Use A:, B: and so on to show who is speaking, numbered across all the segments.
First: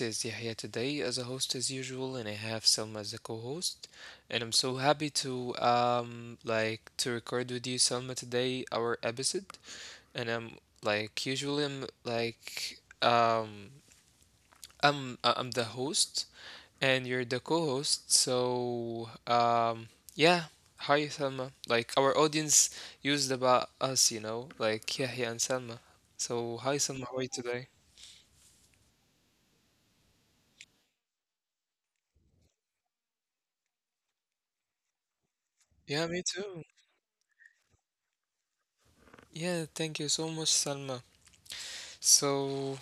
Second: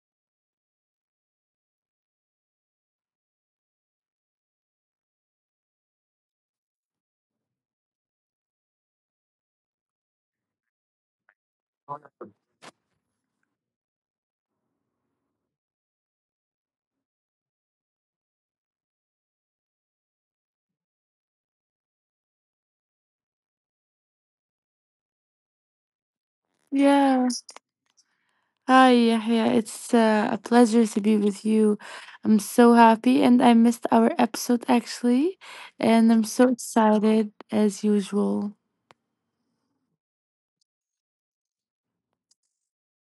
A: is Yahya today as a host as usual, and I have Selma as a co-host. And I'm so happy to to record with you, Selma, today our episode. And I'm like usually I'm like I'm I- I'm the host and you're the co-host. So yeah, hi Selma. Like our audience used about us, you know, like Yahya and Selma. So hi Selma,
B: Yeah.
A: how are you today?
B: Hi, Yahya. It's a pleasure to be with you. I'm so happy, and I missed our episode actually, and I'm
A: Yeah, me
B: so
A: too.
B: excited as usual.
A: Yeah, thank you so much, Salma. So,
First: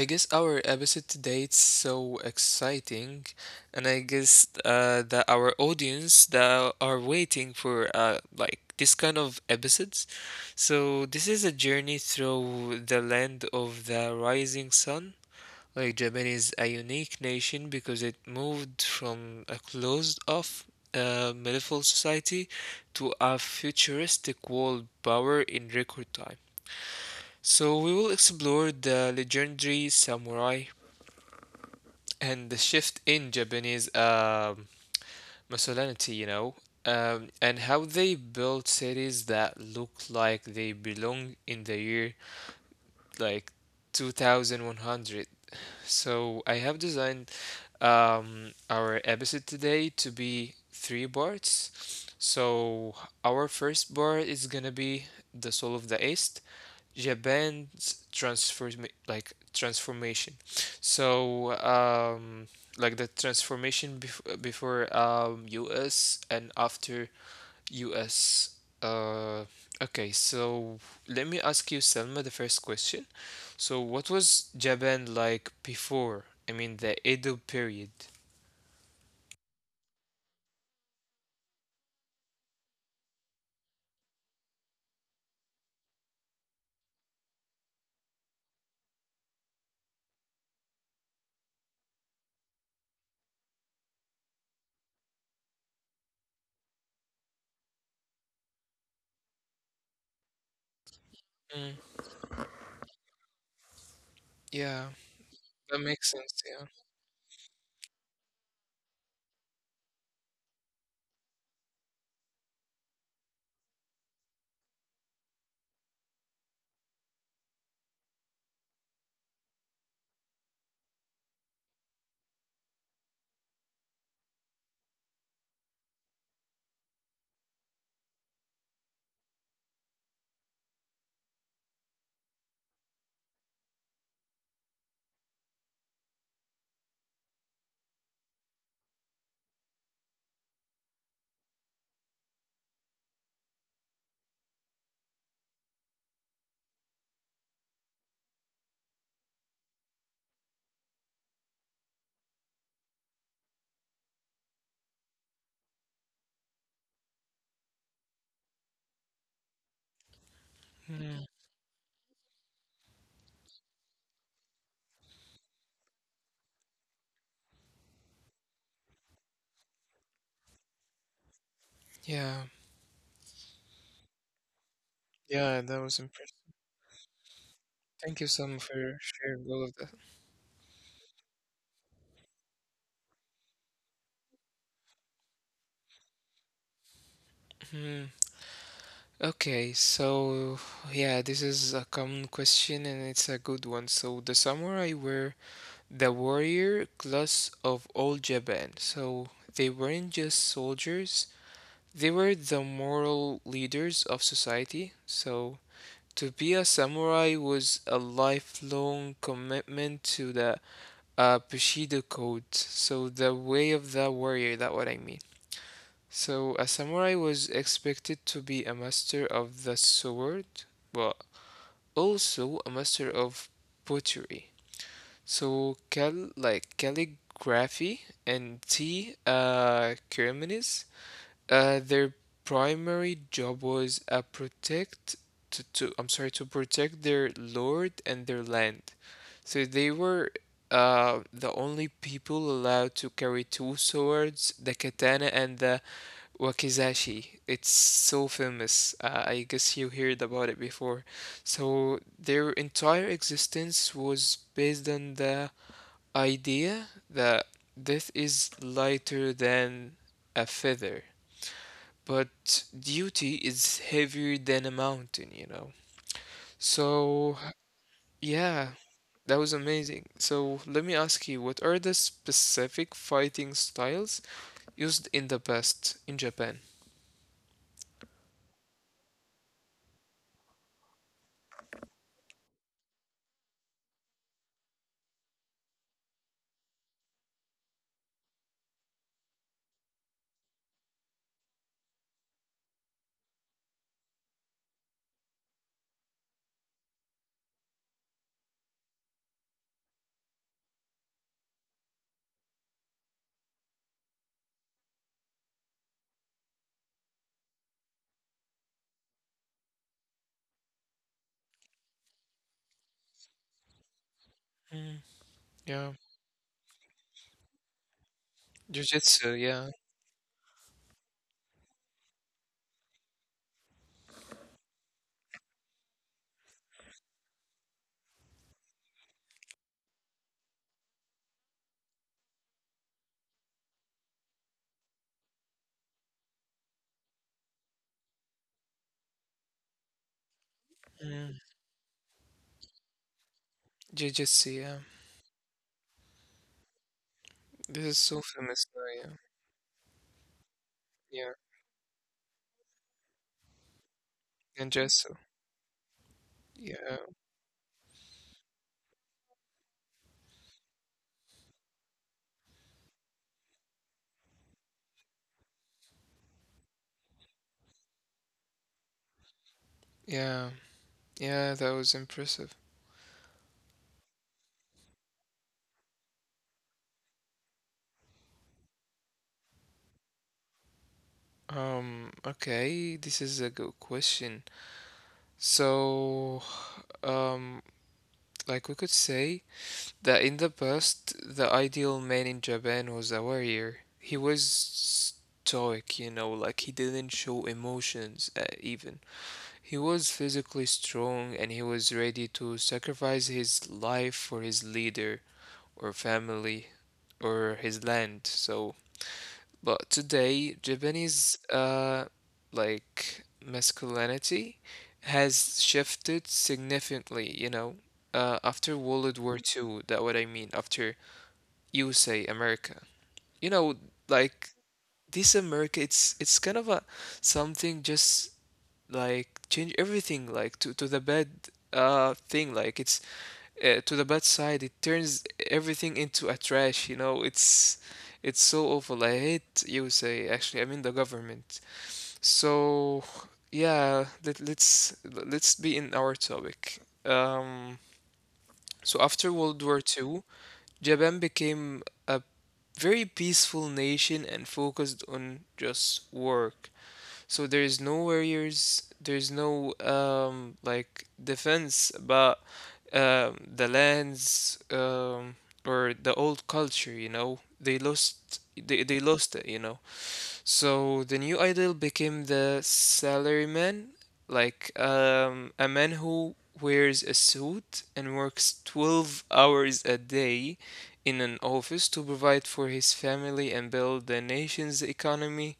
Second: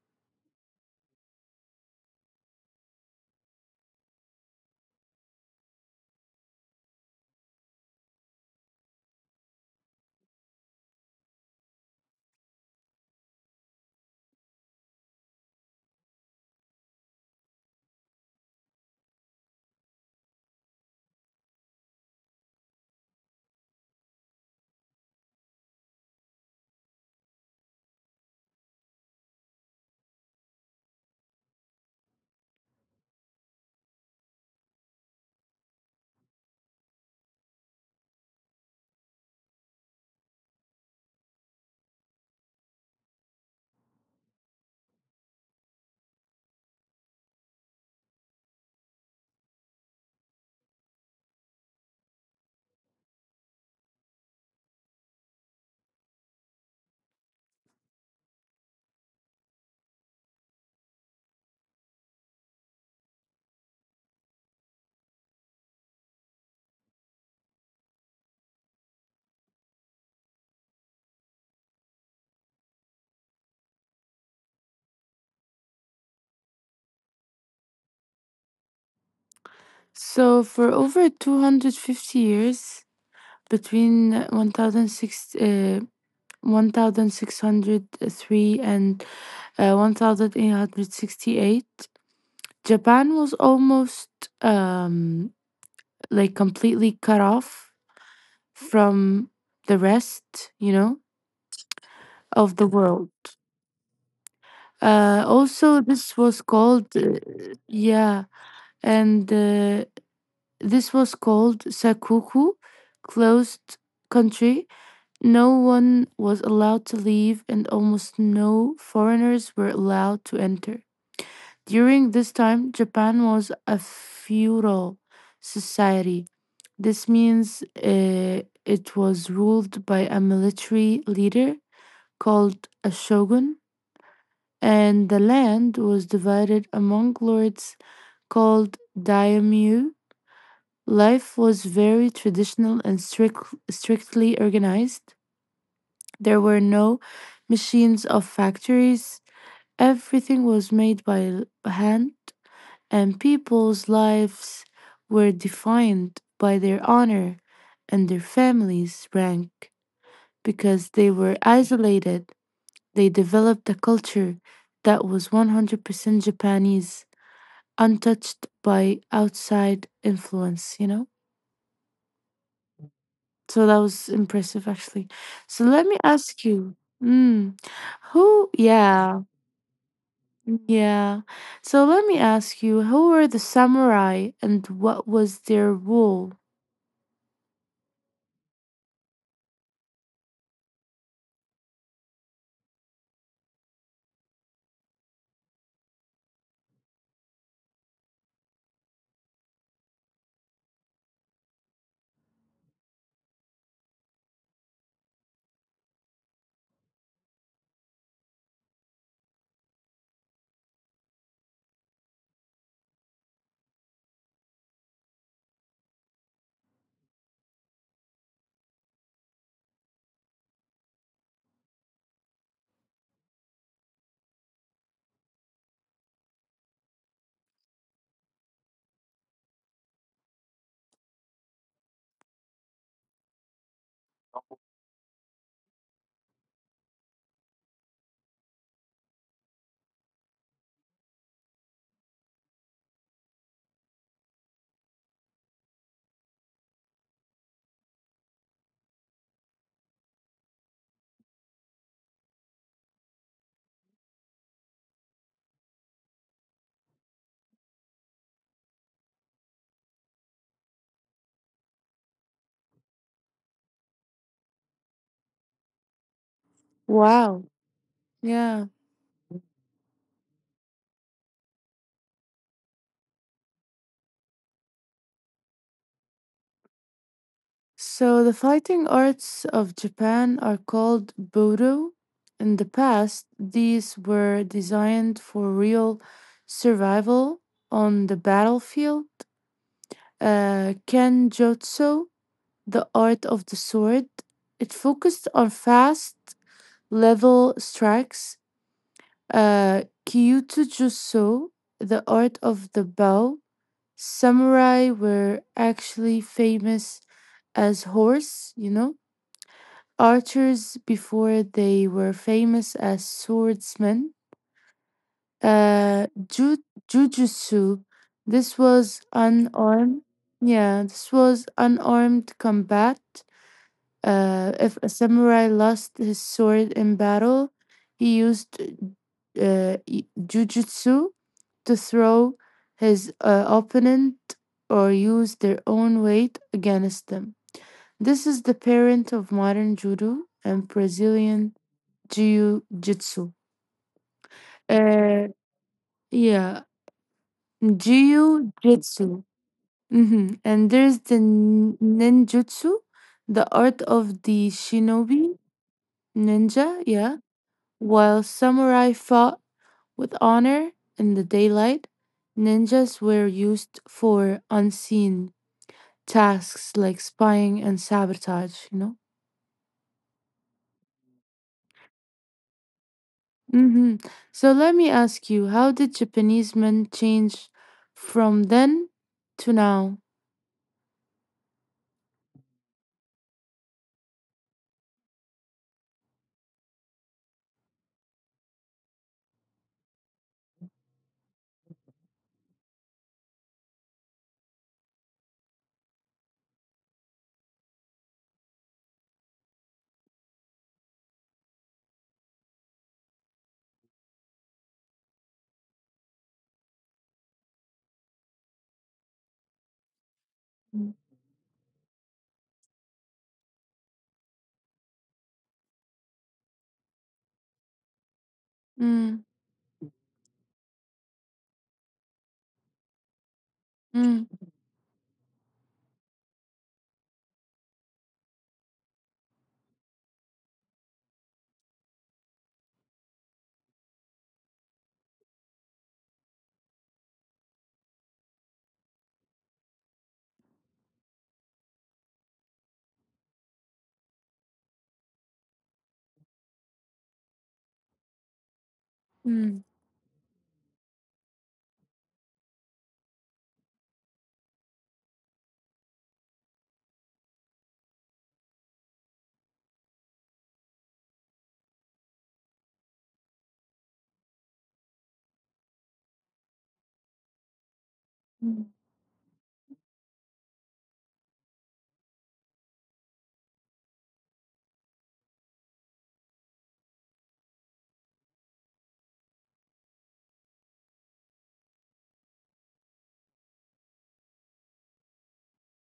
A: I guess our episode today is so exciting, and I guess that our audience that are waiting for this kind of episodes. So, this is a journey through the land of the rising sun. Like Japan is a unique nation because it moved from a closed-off medieval society to a futuristic world power in record time. So we will explore the legendary samurai and the shift in Japanese masculinity, you know, and how they built cities that look like they belong in the year like 2100. So I have designed our episode today to be three parts. So our first part is gonna be the soul of the East, Japan's transformation. So like the transformation before U.S. and after US. Uh, okay, so let me ask you, Selma, the first question. So, what was Japan like before? I mean, the Edo period.
B: So, for over 250 years, between 1006, 1603 and 1868, Japan was almost um, like completely cut off from the rest, you know,
A: Mm,
B: of the world.
A: yeah,
B: Also,
A: that
B: this was
A: makes sense.
B: called,
A: Yeah.
B: yeah, and this was called Sakuku, closed country. No one was allowed to leave, and almost no foreigners were allowed to enter. During this time, Japan was a feudal society. This means it was ruled by a military leader called a shogun, and the land was divided among lords called daimyo. Life was very traditional and strictly organized. There were no machines of factories. Everything was made by hand, and people's lives were defined by their honor and their families' rank because they were
A: Mm,
B: isolated. They developed a culture that was 100% Japanese, untouched by outside influence.
A: yeah.
B: So that was impressive, actually. So let
A: Yeah,
B: me
A: that was
B: ask
A: impressive.
B: you, mm, who,
A: Thank you, Selma,
B: Yeah,
A: for sharing all of that.
B: yeah. So let me ask you, who were the samurai and what was their role?
A: Mm. Okay, so yeah, this is a common question and it's a good one. So, the samurai were the warrior class of old Japan. So they weren't just soldiers, they were the moral leaders of society. So to be a samurai was a lifelong commitment to the Bushido code, so the way of the warrior, that what I mean. So a samurai was expected to be a master of the sword, but also a master of pottery. So calligraphy and tea ceremonies, their primary job was protect to I'm sorry to protect their lord and their land. So they were the only people allowed to carry two swords, the katana and the wakizashi. It's so famous. I guess you heard about it before. So their entire existence was based on the idea that death is lighter than a feather, but duty is heavier than a mountain, you know.
B: Wow.
A: So,
B: Yeah.
A: yeah, that was amazing. So, let me ask you, what are the specific fighting styles used in the best in Japan?
B: So the fighting arts of Japan are called Budo. In the past, these were designed for real survival on the battlefield. Kenjutsu, the art of the sword, it focused on fast, level strikes. Uh, Kyutsujutsu, the art of the bow. Samurai were actually famous as horse archers before they were famous as swordsmen.
A: Mm,
B: Uh,
A: yeah,
B: ju- Jujutsu. This was
A: Jiu-Jitsu,
B: unarmed.
A: yeah.
B: Yeah, this was unarmed combat. If a samurai lost his sword in battle, he used jujutsu to throw his opponent or use their own weight against them. This is the parent of modern judo and Brazilian
A: Mm,
B: jiu-jitsu.
A: Jiu-Jitsu,
B: Uh,
A: yeah.
B: yeah,
A: This is so famous
B: jiu-jitsu.
A: now, yeah.
B: And there's the
A: Yeah,
B: ninjutsu, the art of the
A: and
B: shinobi
A: Jitsu.
B: ninja. Yeah,
A: Yeah,
B: while samurai fought with honor in the daylight, ninjas were used for unseen tasks like spying and sabotage. You know.
A: yeah, yeah, that was impressive.
B: hmm So let me ask you, how did Japanese men change from then to now?
A: Okay, this is a good question. So, um, like we could say that in the past, the ideal man in Japan was a warrior. He was stoic, you know, like he didn't show emotions, even. He was physically strong and he was ready to sacrifice his life for his leader or family or his land. But today, Japanese like masculinity has shifted significantly, you know,
B: Mm.
A: after World War Two. That what I mean, after USA America. You know,
B: Mm,
A: like this America, it's kind of a something just like change everything like to the bad thing like it's to the bad side. It turns everything into a trash, you know. It's so awful. I hate USA actually. I mean the government. So yeah, let's be in our topic. Um, so
B: mm,
A: after World War Two, Japan became a very peaceful nation and focused on just work. So there is no warriors, there's no defense about the lands or the old culture, you know.
B: mm,
A: They lost it, you know. So the new idol became the salaryman, like a man who wears a suit and works 12 hours a day in an office to provide for his family and build the nation's economy.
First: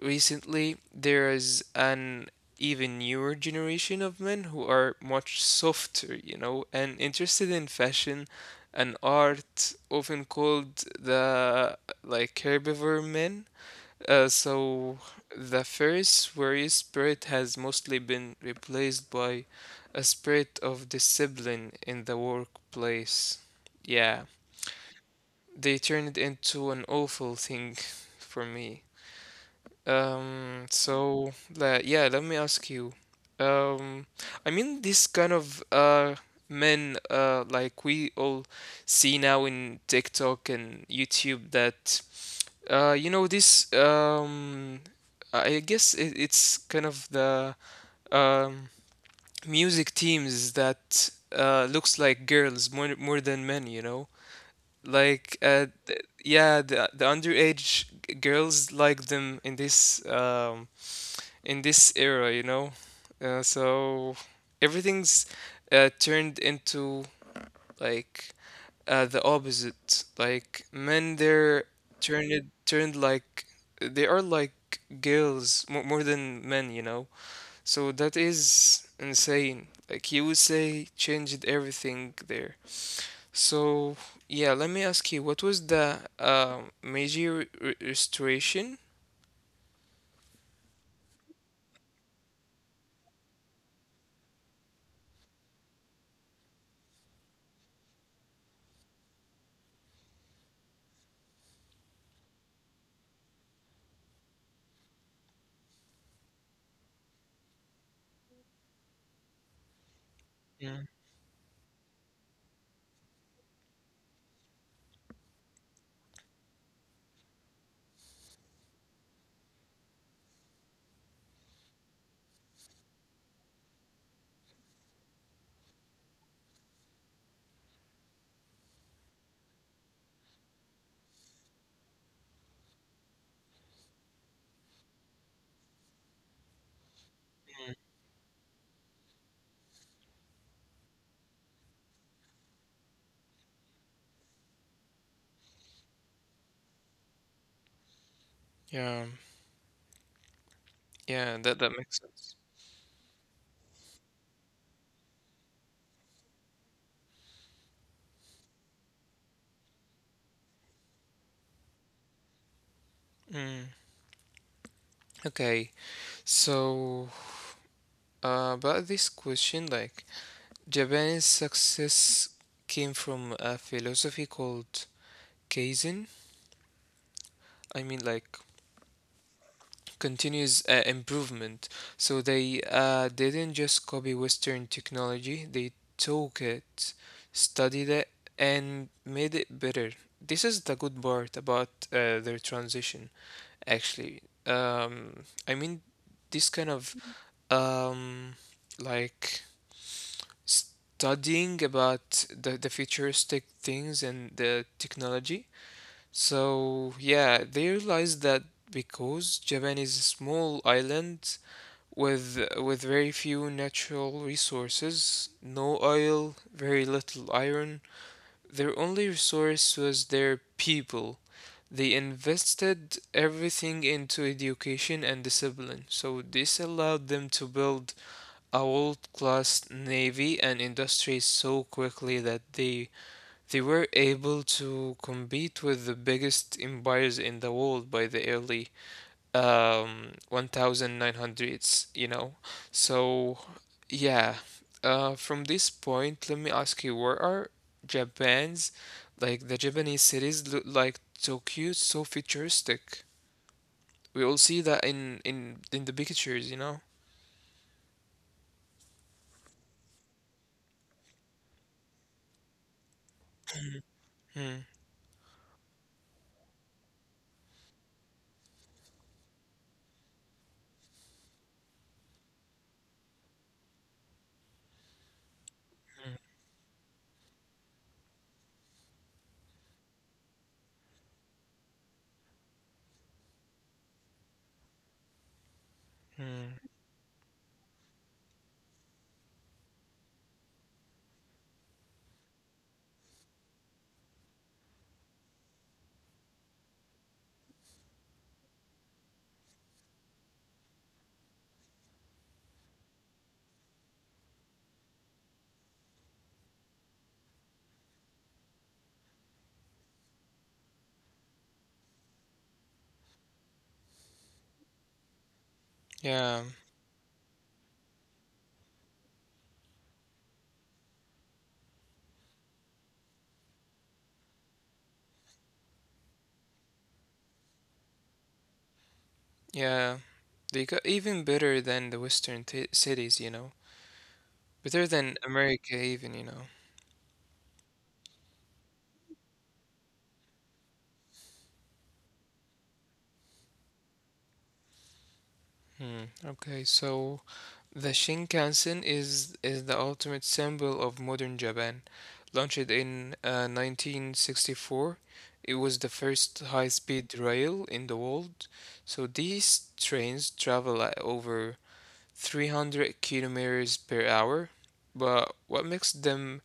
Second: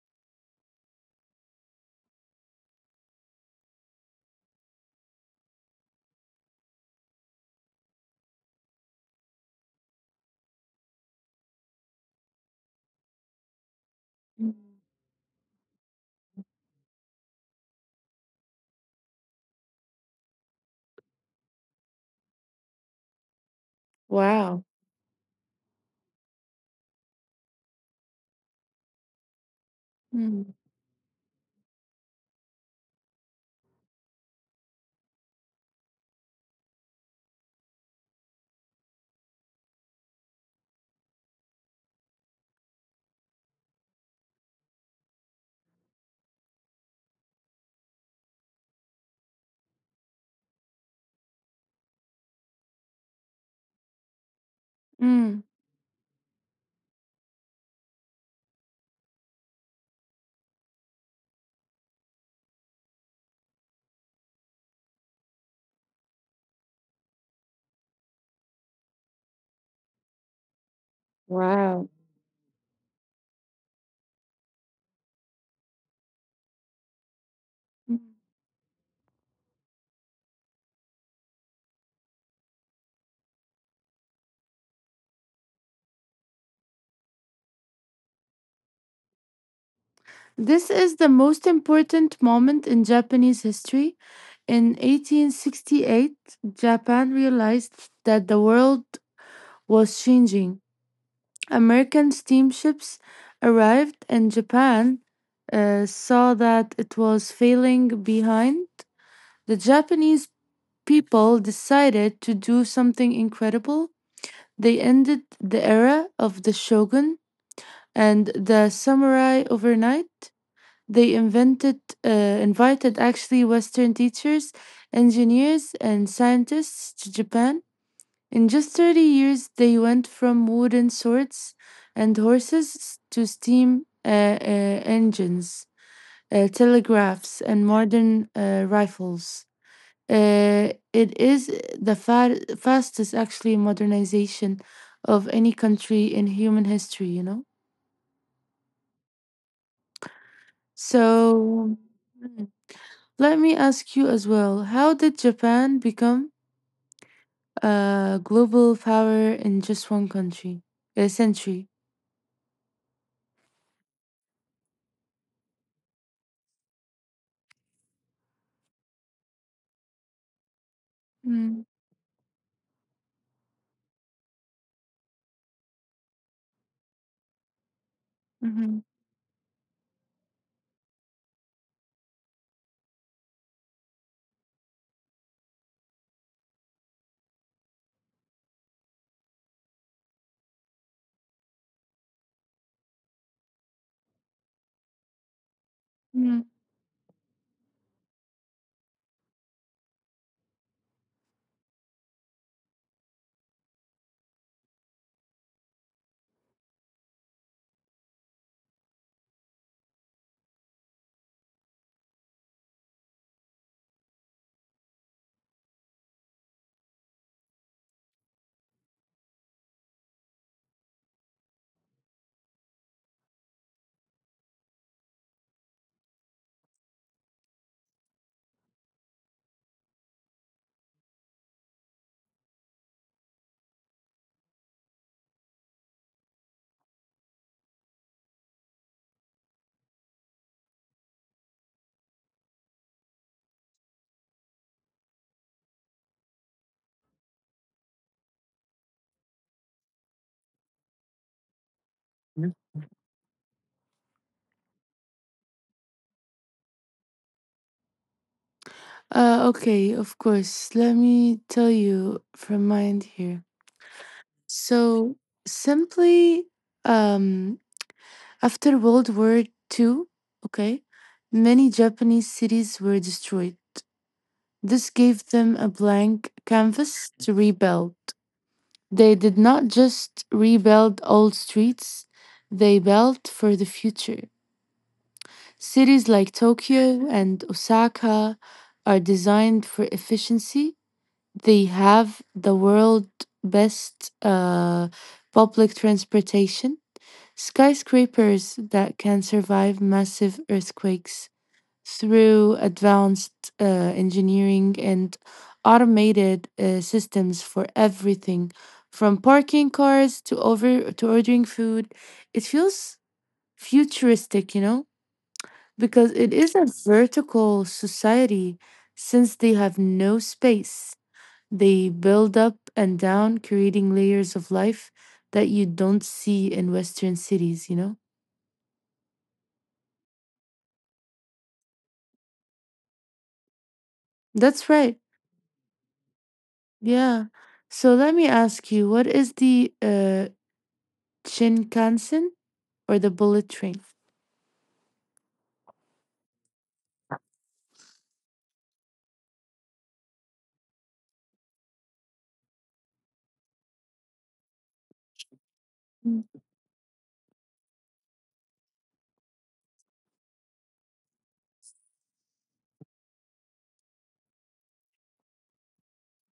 A: Recently there is an even newer generation of men who are much softer, you know, and interested in fashion and art, often called the herbivore men.
B: mm.
A: So the first warrior spirit has mostly been replaced by a spirit of discipline in the workplace. Yeah,
B: Wow.
A: they turned into an awful thing for me.
B: Mm,
A: Yeah, let me ask you. Um, I mean this kind of men like we all see now in TikTok and YouTube that you know this I guess it's kind of the um music teams that looks like girls more than men, you know?
B: mm,
A: Like th yeah, the underage girls like them in this era, you know? So everything's turned into like the opposite. Like men, they're
B: wow.
A: turned turned like they are like girls more than men, you know?
B: Mm.
A: So that is insane. Like you would say, changed everything there. So yeah, let me ask you, what was the major restoration?
B: This is the most important moment in Japanese history. In 1868, Japan realized that the world was changing. American steamships arrived, and Japan saw that it was failing behind. The Japanese
A: Mhm.
B: people decided to do something incredible. They ended the era of the shogun and the samurai overnight. They invited actually Western teachers, engineers, and scientists to Japan. In just 30 years, they went from wooden swords and horses to steam engines, telegraphs, and modern rifles. It is the fastest, actually, modernization of any country in human history.
A: Yeah, yeah, that
B: So,
A: that makes
B: mm,
A: sense.
B: let me ask you as well, how did Japan become a global power in just one country, a century?
A: Mm. Okay, so about this question, like Japan's
B: Mm,
A: success came from a philosophy called Kaizen. I mean, like
B: mhm,
A: continuous improvement. So they didn't just copy Western technology; they took it, studied it, and made it better. This is the good part about their transition, actually. I mean,
B: mm.
A: this kind of um, like studying about the futuristic things and the technology. So, yeah, they realized that because Japan is a small island with very few natural resources, no oil, very little iron, their only resource was their people. They invested everything into education and discipline. So this allowed them to build a world-class navy and industry so quickly that they were able to compete with the biggest empires in the world by the early 1900s, you know. So yeah, from this point let me ask you, where are Japan's like the Japanese cities look like Tokyo so futuristic? We all see that in the pictures, you know.
B: Okay, of course. Let me tell you from my end here.
A: Hmm,
B: So simply, um, After World War II, okay, many Japanese cities were destroyed. This gave them a blank canvas to rebuild. They did not just rebuild old streets, they built for the future. Cities like
A: hmm.
B: Tokyo and Osaka are designed for efficiency. They have the world's best public transportation, skyscrapers that can survive massive earthquakes through advanced engineering, and automated systems for everything from parking cars to over to ordering food. It feels futuristic, you know, because it
A: Yeah,
B: is a vertical society. Since they have no space, they build up and down, creating layers of life that you don't see in western cities.
A: yeah. They got even better than the Western t cities, you know.
B: That's
A: Better
B: right.
A: than America even, you know.
B: Yeah. So let me ask you, what is the Shinkansen or the bullet train?
A: Hmm. Okay, so the Shinkansen is the ultimate symbol of modern Japan. Launched in 1964, it was the first high-speed rail in the world. So these trains travel at over 300 kilometers per hour. But what makes them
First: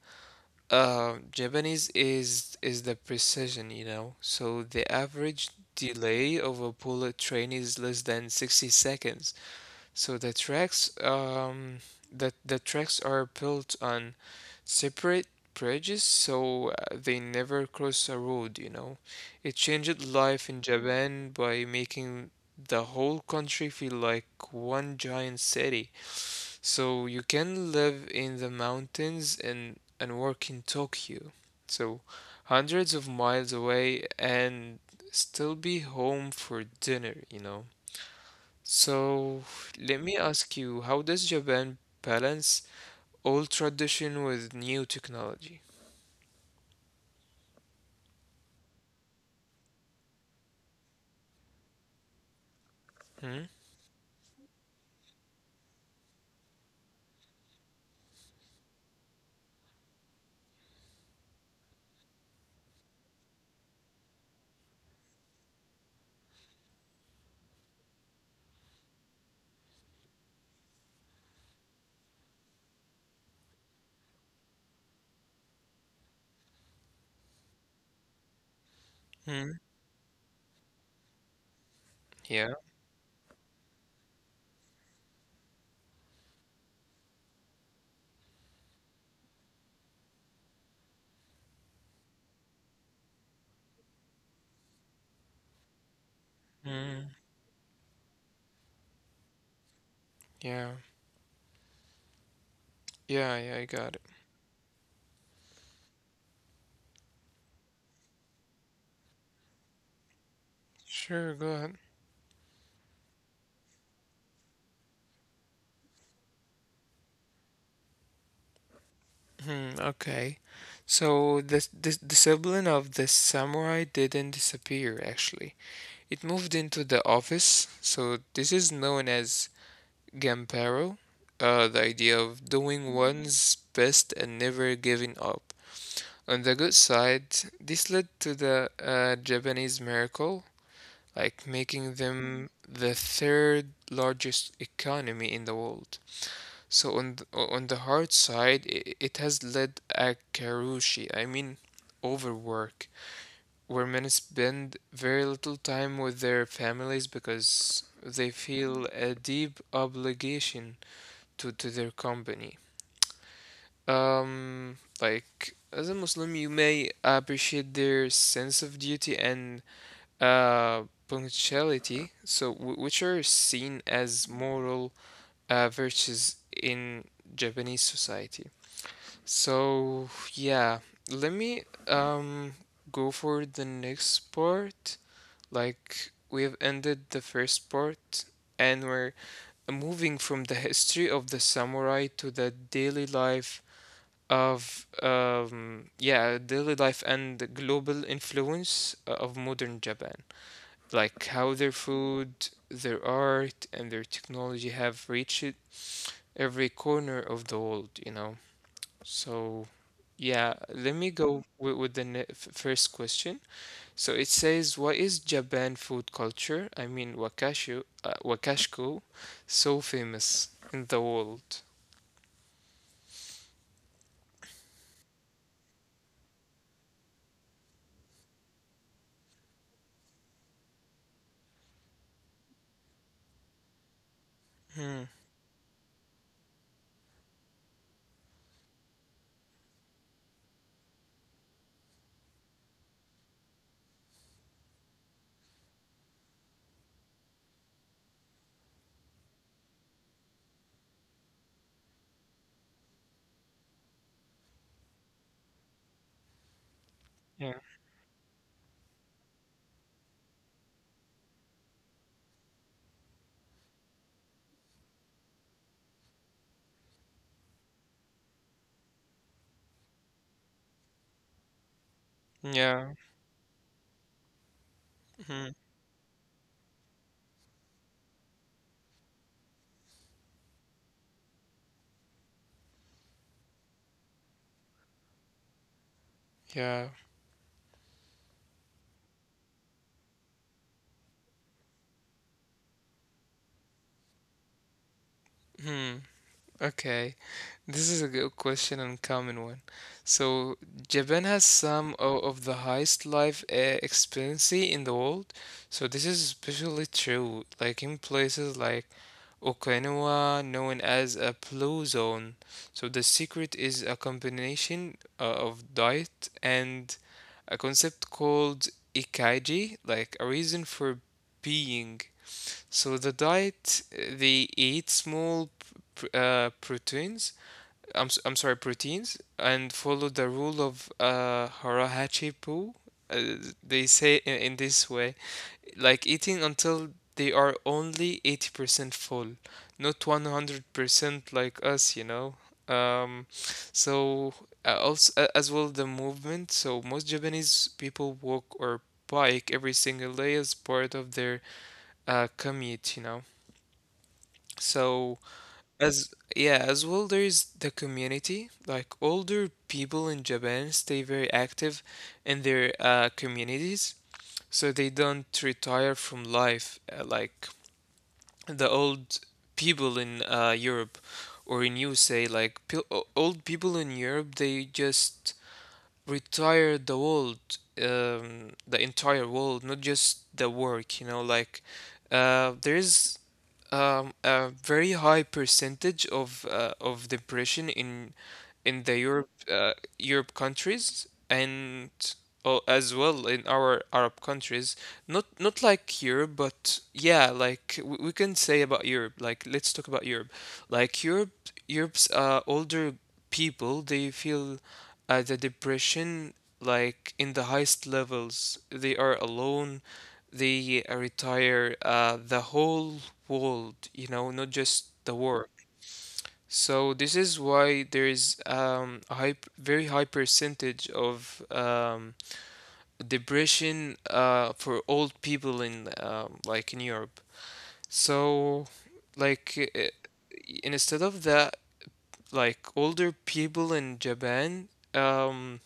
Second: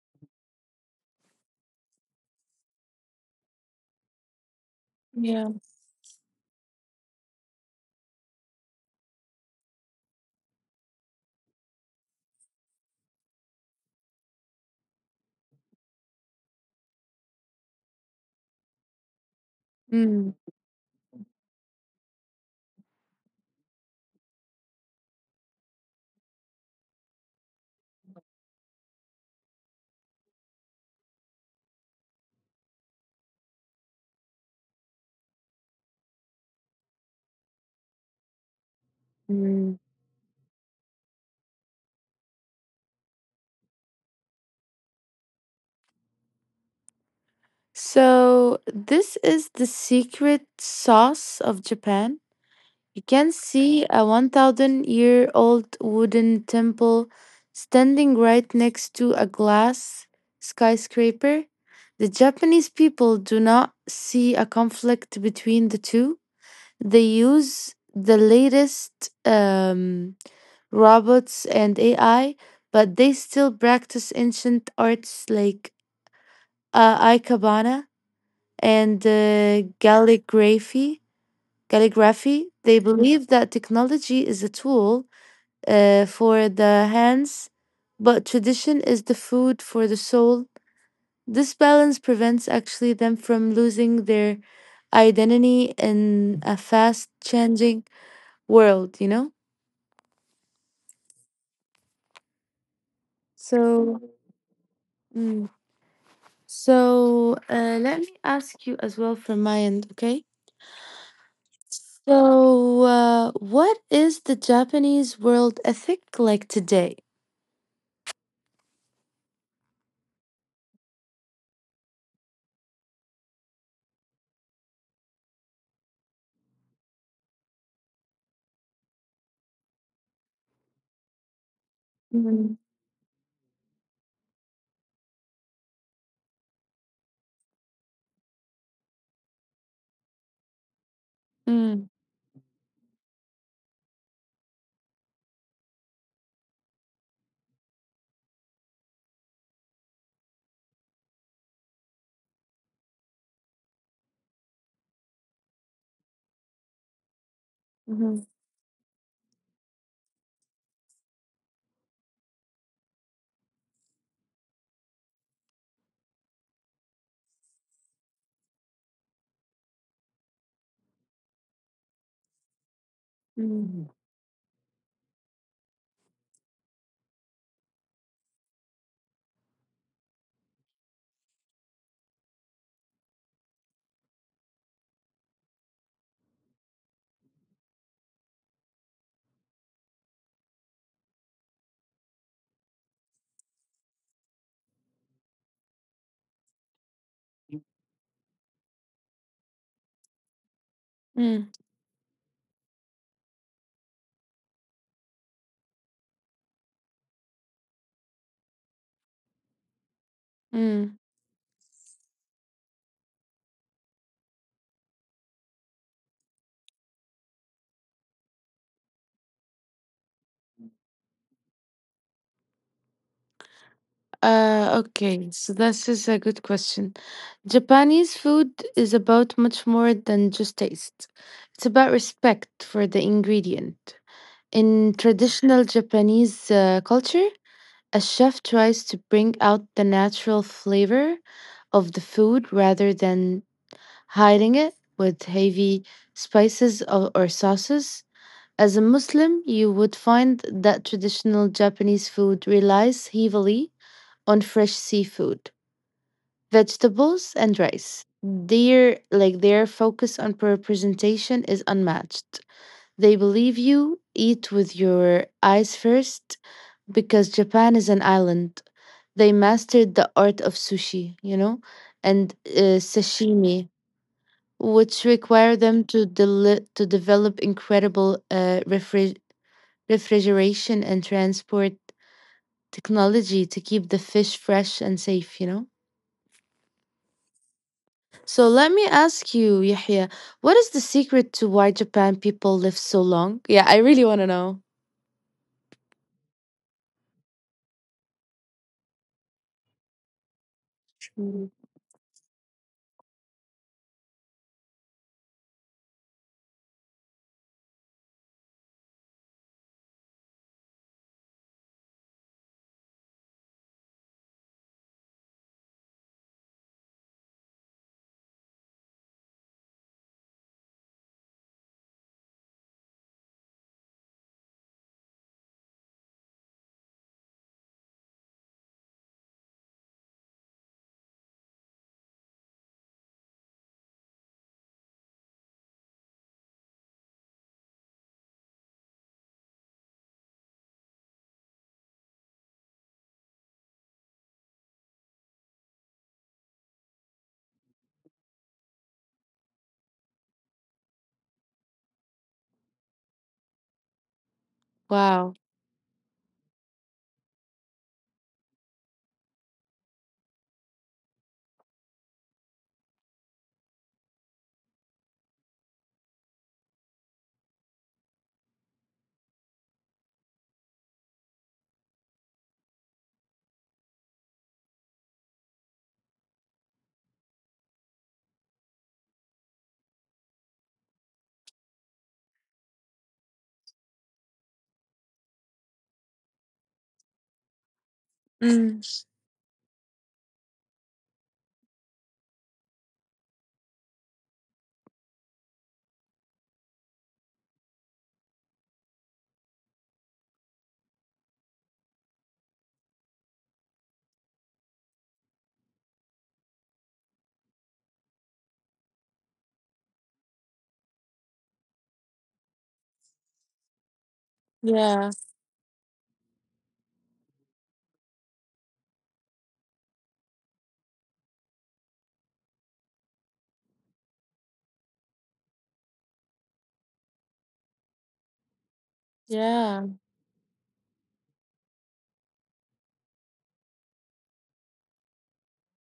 A: Japanese is the precision, you know. So the
B: Yeah.
A: average delay of a bullet train is less than 60 seconds. So the tracks are built on separate bridges, so they never cross a road, you know. It changed
B: Mm,
A: life in Japan by making the whole country feel like one giant city. So you can live in the mountains and work in Tokyo. So hundreds of miles away and still be home for dinner, you know. So
B: mm.
A: let me ask you, how does Japan balance old tradition with new technology?
B: So this is the secret sauce of Japan. You can
A: Hmm?
B: see a 1000 year old wooden temple standing right next to a glass skyscraper. The Japanese people do not see a conflict between the two. They use the latest robots and AI, but they still practice ancient arts like ikebana and
A: Hmm?
B: calligraphy.
A: Yeah.
B: They believe that technology is a tool for the hands, but tradition is the food for the soul. This balance prevents actually them from losing their identity in a fast
A: Hmm.
B: changing world.
A: Yeah. Yeah, yeah, I
B: So,
A: got it.
B: mm, so, let me ask you as well from my end, okay?
A: Sure, go ahead.
B: So, what is the Japanese world ethic like today?
A: Hmm, okay. So the discipline of the samurai didn't disappear actually. It moved into the office, so this is known as Gampero, the idea of
B: Mm,
A: doing one's best and never giving up. On the good side, this led to the Japanese miracle, like
B: mm,
A: making them the third largest economy in the world. So on the hard side, it has led a karushi, I mean overwork, where men spend very little time with their families because
B: mhm,
A: they feel a deep obligation to their company. Like as a Muslim, you may appreciate their sense of duty and uh, punctuality, so which are
B: mm,
A: seen as moral virtues in Japanese society. So yeah, let me go for the next part. Like, we've ended the first part and we're moving from the history of the samurai to the daily life of, daily life and the global influence of modern Japan. Like,
B: mm,
A: how their food, their art, and their technology have reached every corner of the world, you know? So, yeah,
B: mm.
A: let me go with the first question. So it says, "What is Japan food culture? I mean, wakashku, so famous in the world?"
B: Okay, so this is a good question. Japanese food is about much more than just taste. It's about respect for the ingredient. In
A: Hmm.
B: traditional Japanese culture, a chef tries to bring out the natural flavor of the food rather than hiding it with heavy spices or sauces. As a Muslim, you would find that traditional Japanese food relies heavily on fresh seafood, vegetables, and
A: Yeah.
B: rice. Their focus on representation is unmatched. They believe you eat with your eyes first because Japan is an island. They mastered the art of sushi, and
A: Yeah.
B: sashimi, which require
A: Hmm.
B: them to del to develop incredible refrigeration and transport technology to keep the fish fresh and safe.
A: Yeah.
B: So let me ask you, Yahya, what is the secret to why Japan people live so long? Yeah, I really want to know.
A: Hmm. Okay. This is a good question and common one. So
B: Mhm.
A: Japan has some of the highest life expectancy in the world. So this is especially true, like in places like Okinawa, known as a blue zone. So the secret is a combination of diet and a concept called ikaiji, like a reason for being. So the diet, they eat small proteins, I'm sorry, proteins, and follow the rule of Harahachipu. Uh, they say in this way, like eating until they are only 80% full, not 100% like us, you know. Um, so Also, as well the movement. So most Japanese people walk or bike every single day as part of their commute, you know. So
B: Wow.
A: as yeah, as well, there is the community. Like older people in Japan stay very active in their communities, so they don't retire from life, like the old people in Europe or in USA. Like old people in Europe, they just retire the world, the entire world, not just the work, like there is a very high percentage of of depression in
B: Mm,
A: in the Europe, Europe countries, and oh, as well in our Arab countries. Not like Europe, but yeah, like we can say about Europe. Like let's talk about Europe. Like Europe, Europe's older people, they feel the depression like in the highest levels. They are alone, they retire, the whole world, you know, not just
B: yeah.
A: the work. So this is why there is, a high, very high percentage of, depression for old people in, like in Europe. So like
B: Yeah.
A: instead of that, like older people in Japan, um,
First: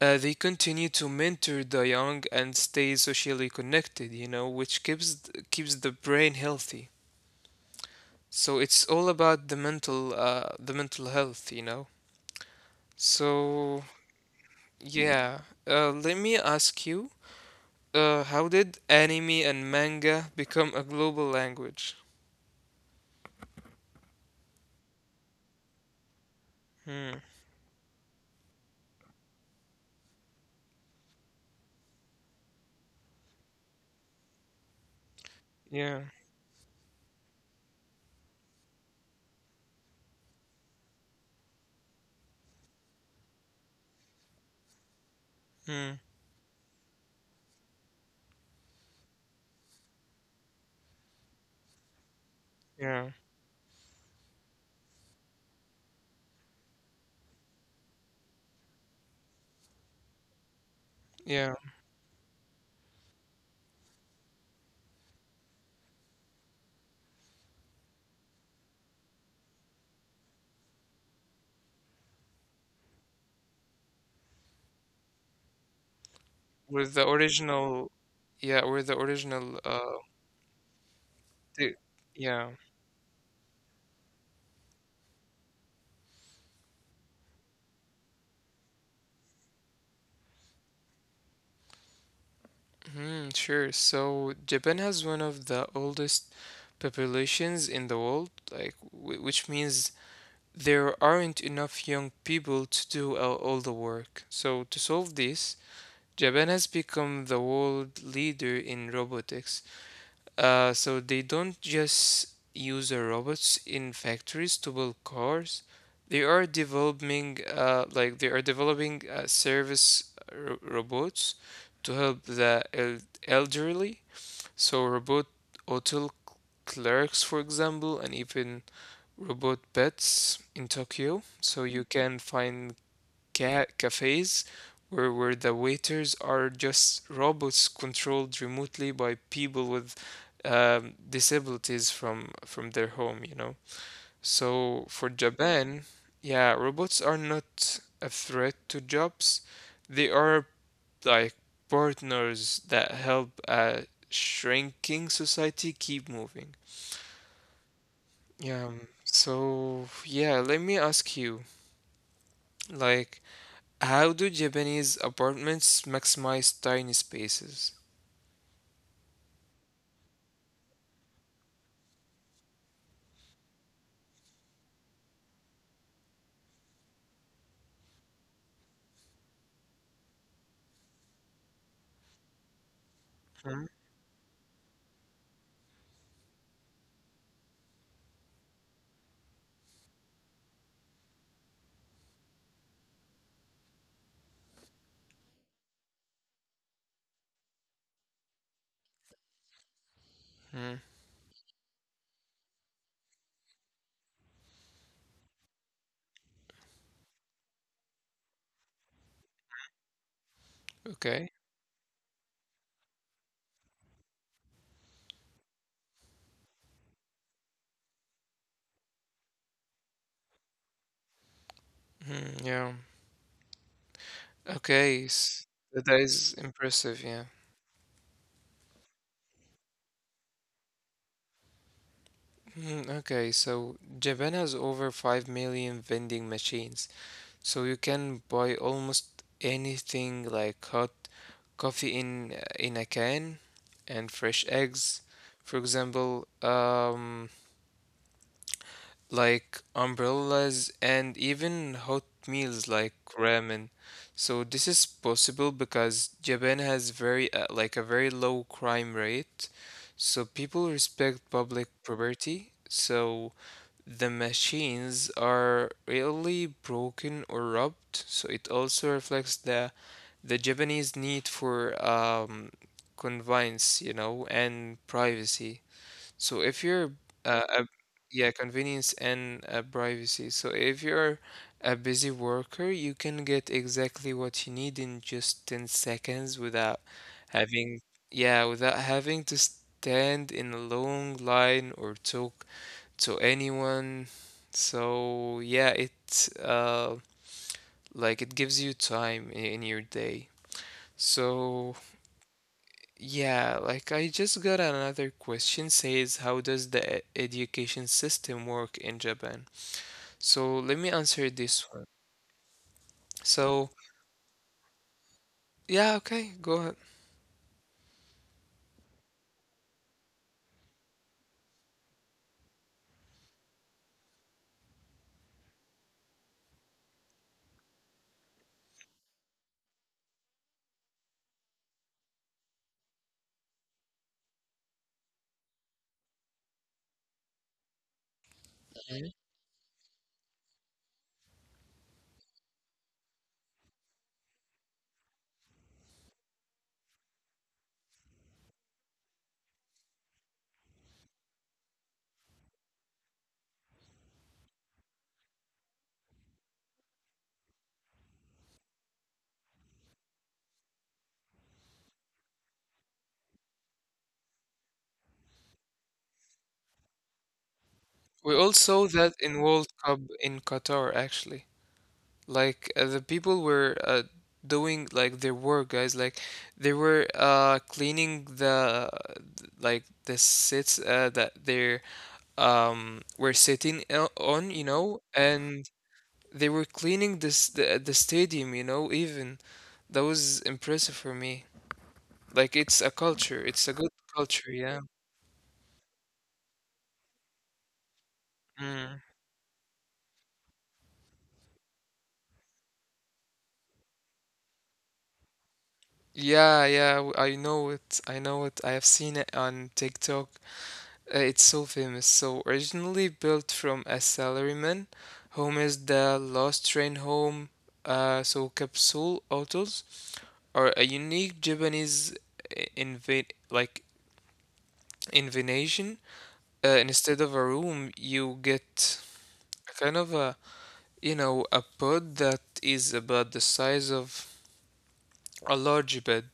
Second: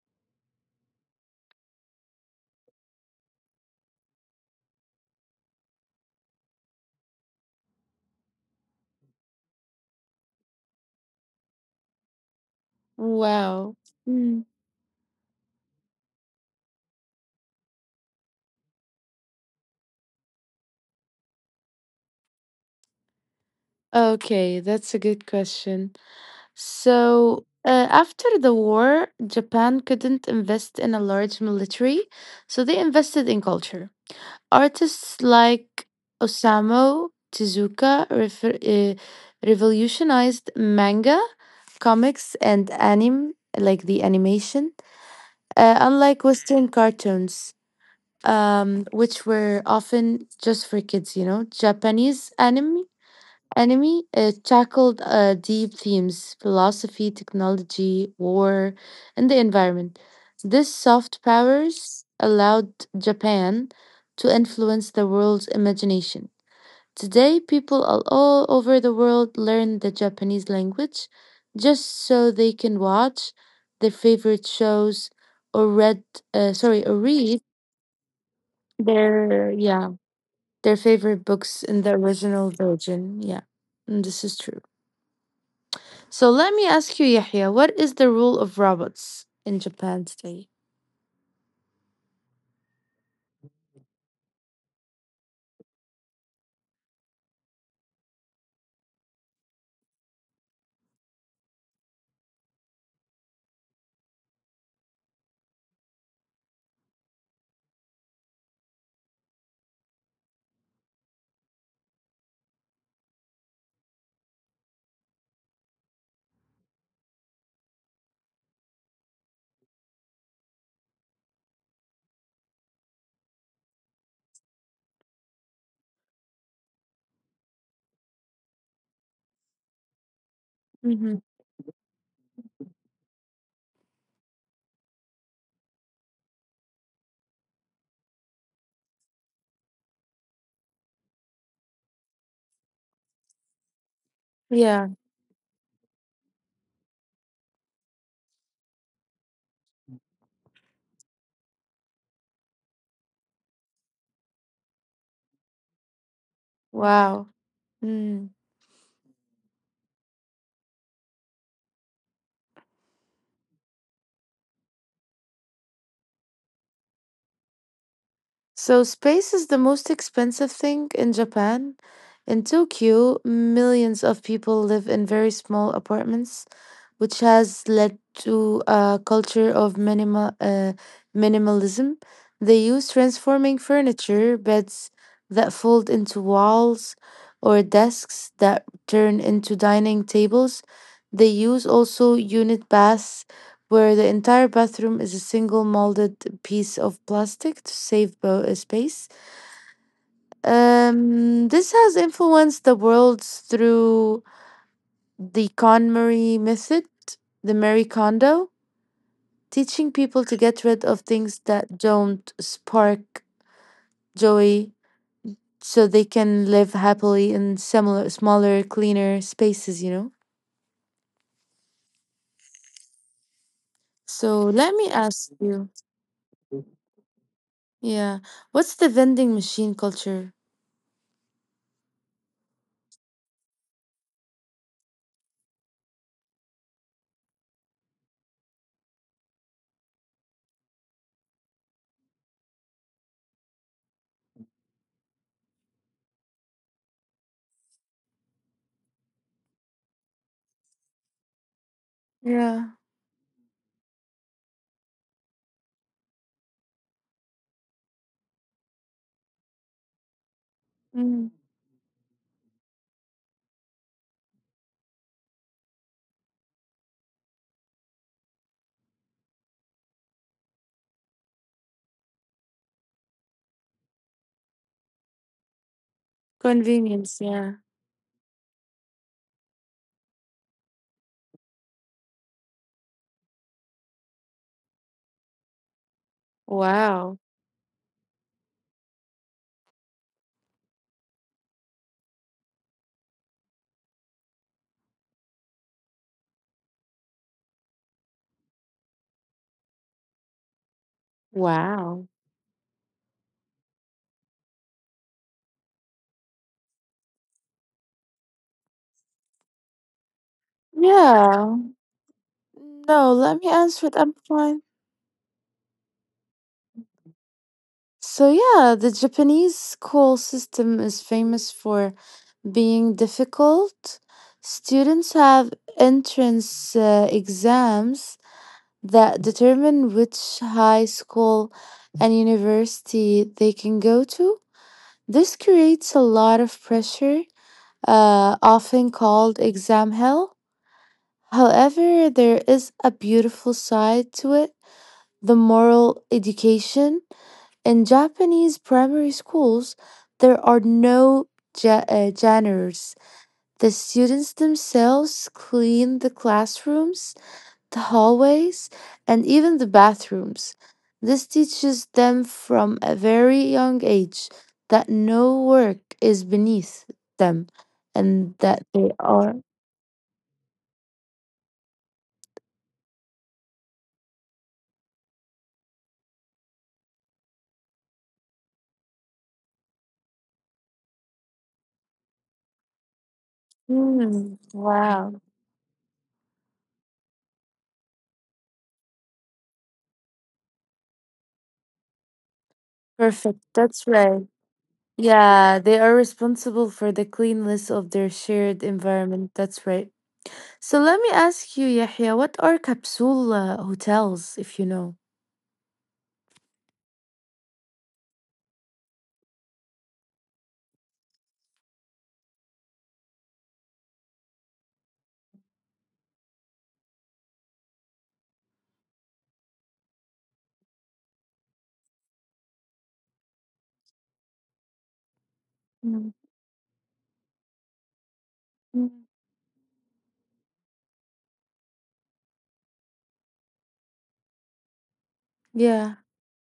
A: Uh, they continue to mentor the young and stay socially connected, you know, which keeps the brain healthy. So it's all about the mental, the mental health, you know.
B: Wow.
A: So
B: Mm.
A: yeah, let me ask you, how did anime and manga become a global language?
B: Okay, that's a good question.
A: Hmm.
B: So, after the war, Japan couldn't invest in a large military, so they invested in culture. Artists like
A: Yeah.
B: Osamu Tezuka revolutionized manga, comics, and anime, like the animation,
A: Hmm.
B: unlike Western cartoons, which were often just for kids. Japanese anime
A: Yeah.
B: Enemy tackled deep themes philosophy, technology, war, and the environment. This soft
A: Yeah.
B: powers allowed Japan to influence the world's imagination. Today, people all over the world learn the Japanese language just so they can watch their favorite shows or read,
A: With
B: or
A: the
B: read
A: original, yeah, with the original,
B: their yeah their favorite books
A: the,
B: in the
A: yeah.
B: original version. Yeah, and this is true. So let me ask you, Yahya, what is the rule of robots in Japan today?
A: Hmm, sure. So Japan has one of the oldest populations in the world, like w which means there aren't enough young people to do all the work. So to solve this, Japan has become the world leader in robotics. So they don't just use robots in factories to build cars. They are developing, service, robots to help the elderly. So robot hotel clerks, for example, and even robot pets in Tokyo.
B: Hmm.
A: So you can find cafes where the waiters are just robots controlled remotely by people with, disabilities from their home, you know. So
B: Yeah.
A: for Japan, yeah, robots are not a threat to jobs. They are like partners that help a shrinking society keep moving.
B: Wow. Mm.
A: Yeah. So let me ask you, like, how do Japanese apartments maximize tiny spaces?
B: So space is the most expensive thing in Japan. In Tokyo, millions of people live in very small apartments which has led to a culture of minimalism. They use transforming
A: Hmm.
B: furniture, beds that fold into walls, or desks that turn into dining tables. They use also unit baths, where the entire bathroom is a single molded piece of plastic to save space.
A: Hmm.
B: This has influenced the world through the KonMari method, the Marie Kondo teaching people to get rid of
A: Okay.
B: things that don't spark joy so they can live happily in similar smaller cleaner spaces you know
A: Hmm, yeah.
B: so let me
A: Okay.
B: ask you,
A: That is impressive. Yeah.
B: yeah, what's the vending machine culture?
A: Hmm, okay. So Japan has over 5 million vending machines. So you can buy almost anything, like hot coffee in a can, and fresh eggs, for example, like umbrellas, and even hot meals
B: Yeah.
A: like ramen. So this is possible because Japan has very, like a very low crime rate. So people respect
B: Mm.
A: public property. So the machines are rarely broken or robbed. So it also reflects the Japanese need for, convenience, you know, and privacy. So if you're
B: Convenience, yeah.
A: a yeah, convenience and, privacy. So if you're a busy worker, you can get exactly what you need in just 10 seconds without
B: Wow,
A: having, yeah, without having to stand in a long line or talk to anyone. So yeah, it, uh like it gives you time in your day. So
B: wow.
A: yeah, like I just got another question, says, how does the education system work in Japan? So let me answer
B: Yeah,
A: this one.
B: no, let me
A: So
B: answer it, I'm fine.
A: yeah, okay, go ahead.
B: So yeah, the Japanese school system is famous for being difficult. Students have entrance exams that determine which high school and university they can go to. This creates a lot of pressure, often
A: Mhm.
B: called exam hell. However, there is a beautiful side to it, the moral education. In Japanese primary schools, there are no genres. The students themselves clean the classrooms, the hallways, and even the bathrooms. This teaches them from a very young age that no work is beneath them and
A: We
B: that
A: all
B: they
A: saw
B: are.
A: that in World Cup in Qatar actually. Like the people were doing like their work, guys. Like they were cleaning the, like, the seats that they, were sitting
B: Hmm,
A: on, you know,
B: wow.
A: and they were cleaning this, the stadium, you know, even. That was impressive for me. Like, it's a
B: Perfect.
A: culture. It's a
B: That's
A: good
B: right.
A: culture, yeah.
B: Yeah, they are responsible for the cleanliness of their shared
A: Mm.
B: environment. That's right. So let me ask you, Yahya, what are capsule hotels, if you know?
A: Yeah, yeah, I know it. I know it. I have seen it on TikTok. It's so famous. So originally built from a salaryman, home is the lost train home. So capsule hotels are a unique Japanese I- inva like invention. Instead of a room, you
B: Mm,
A: get a kind of a, you know, a pod that is about the size of a
B: yeah.
A: large bed.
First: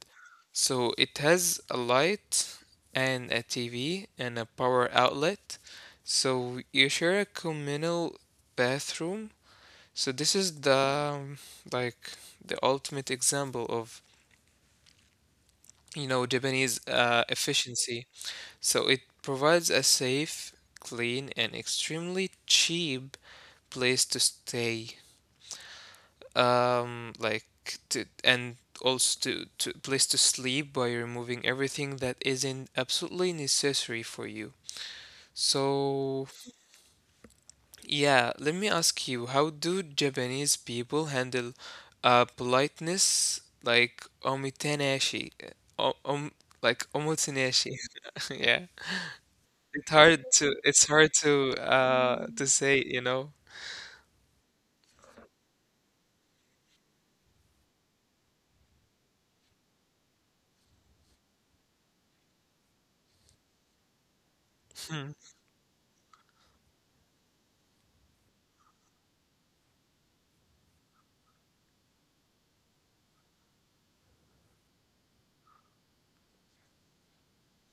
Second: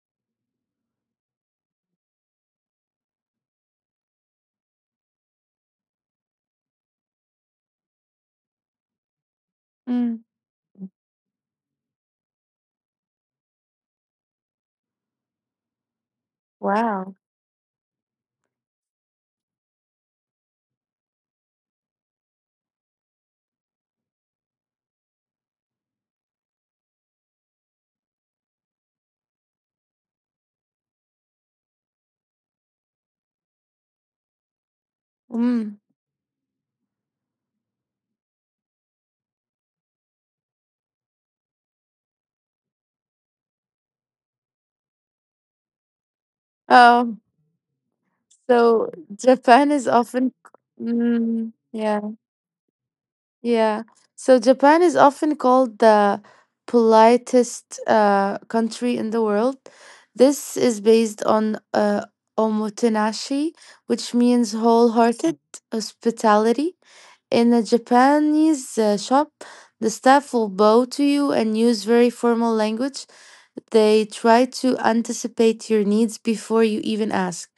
A: So it has a light and a TV and a power outlet. So you share a communal bathroom. So
B: Mm,
A: this is the, like, the ultimate example of, you know, Japanese,
B: wow.
A: efficiency. So it provides a safe, clean, and extremely cheap place to stay, like to, and also to place to sleep, by removing everything that isn't absolutely necessary for you.
B: Mm.
A: So yeah, let me ask you, how do Japanese people handle, politeness, like omitanashi, o- um
B: Um,
A: omotenashi. Yeah,
B: so Japan
A: it's
B: is
A: hard
B: often,
A: to, it's hard
B: yeah,
A: to say, you know.
B: yeah. So Japan is often called the politest country in the world. This is based on omotenashi, which means wholehearted hospitality. In a Japanese shop, the staff will bow to you and use very formal language. They try to anticipate your needs before you even ask.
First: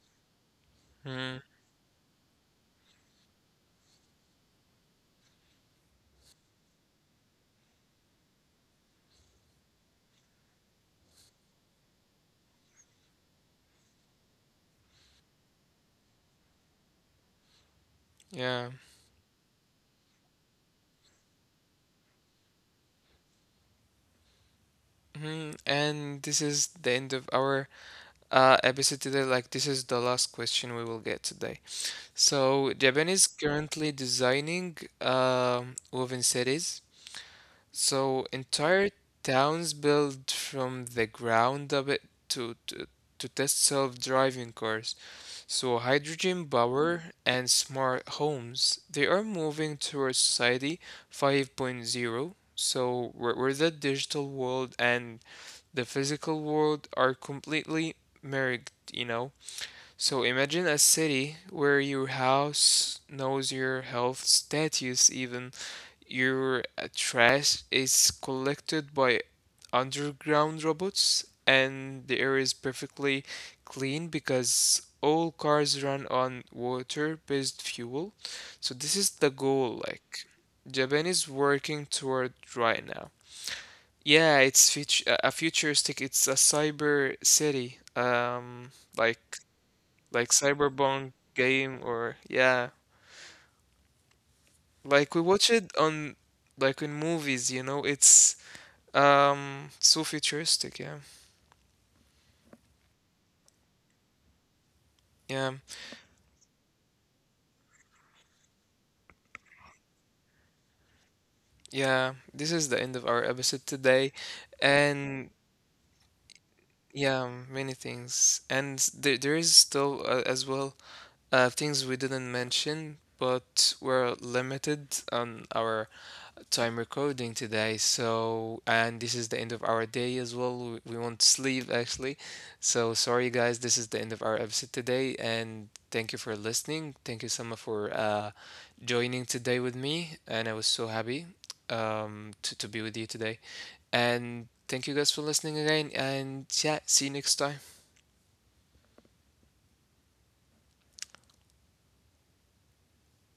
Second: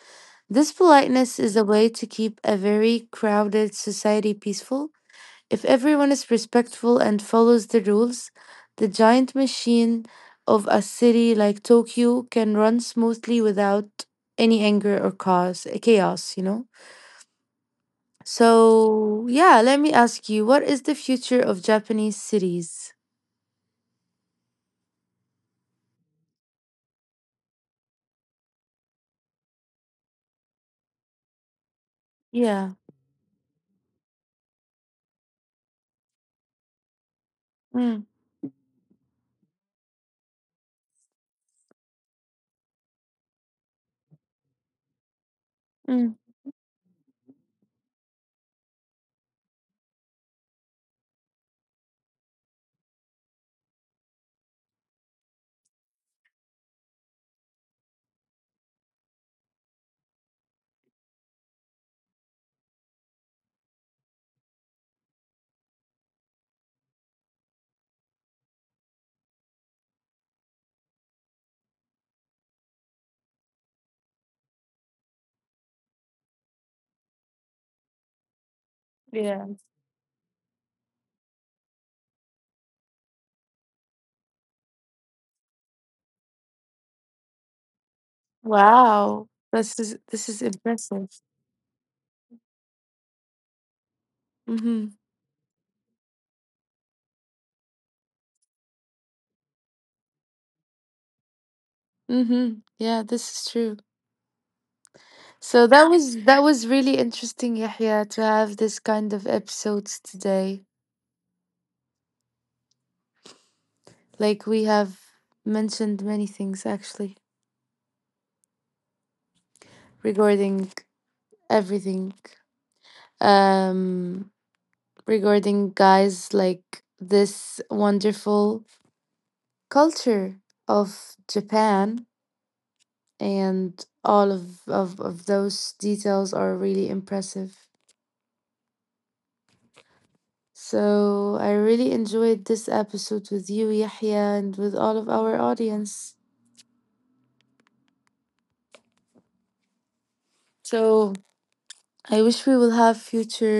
B: This politeness
A: Mm,
B: is a way to keep a very crowded society peaceful. If everyone is respectful and follows the rules, the giant machine of a city like Tokyo can run smoothly without any anger or cause chaos.
A: yeah.
B: So, yeah, let me ask you, what is the future of Japanese cities?
A: Mhm. And this is the end of our, ABC today, like, this is the last question we will get today.
B: Yeah.
A: So Japan is currently designing, woven cities.
B: Mm,
A: So entire towns built from the ground up, to, to to test self-driving cars. So
B: mm,
A: hydrogen power and smart homes, they are moving towards society 5.0. So where the digital world and the physical world are completely married, you know. So imagine a city where your house knows your health status, even your, trash is collected by underground robots, and the air is perfectly clean because all cars run on water-based fuel. So this is the
B: yeah.
A: goal, like Japan is working toward right now. Yeah, it's fut- a futuristic. It's a cyber city.
B: Wow.
A: Like
B: This is
A: like Cyberpunk
B: impressive.
A: game or, yeah,
B: Mm-hmm.
A: like we watch it on, like, in movies, you know, it's, so futuristic, yeah.
B: Mm-hmm. Yeah, this is true.
A: Yeah.
B: So that was really interesting, Yahya, to have this kind of episodes today.
A: Yeah, this is the end of our episode today,
B: Like we have
A: and
B: mentioned many things actually
A: yeah, many things. And there is still, as
B: regarding
A: well, things we
B: everything.
A: didn't mention, but we're
B: Um
A: limited on
B: Regarding
A: our
B: guys
A: time
B: like
A: recording
B: this
A: today.
B: wonderful
A: So, and this is the end of our day as
B: culture
A: well. We
B: of
A: won't sleep
B: Japan
A: actually. So, sorry guys, this
B: and
A: is the end of
B: all
A: our
B: of,
A: episode
B: of,
A: today.
B: of those
A: And thank you
B: details
A: for
B: are really
A: listening. Thank you,
B: impressive.
A: Sama, for, joining today with me. And I was so
B: So
A: happy,
B: I really enjoyed this
A: to be with you
B: episode with
A: today.
B: you, Yahya, and
A: And
B: with all
A: thank you
B: of
A: guys for
B: our
A: listening again.
B: audience.
A: And yeah, see you next time.
B: So I wish we will have future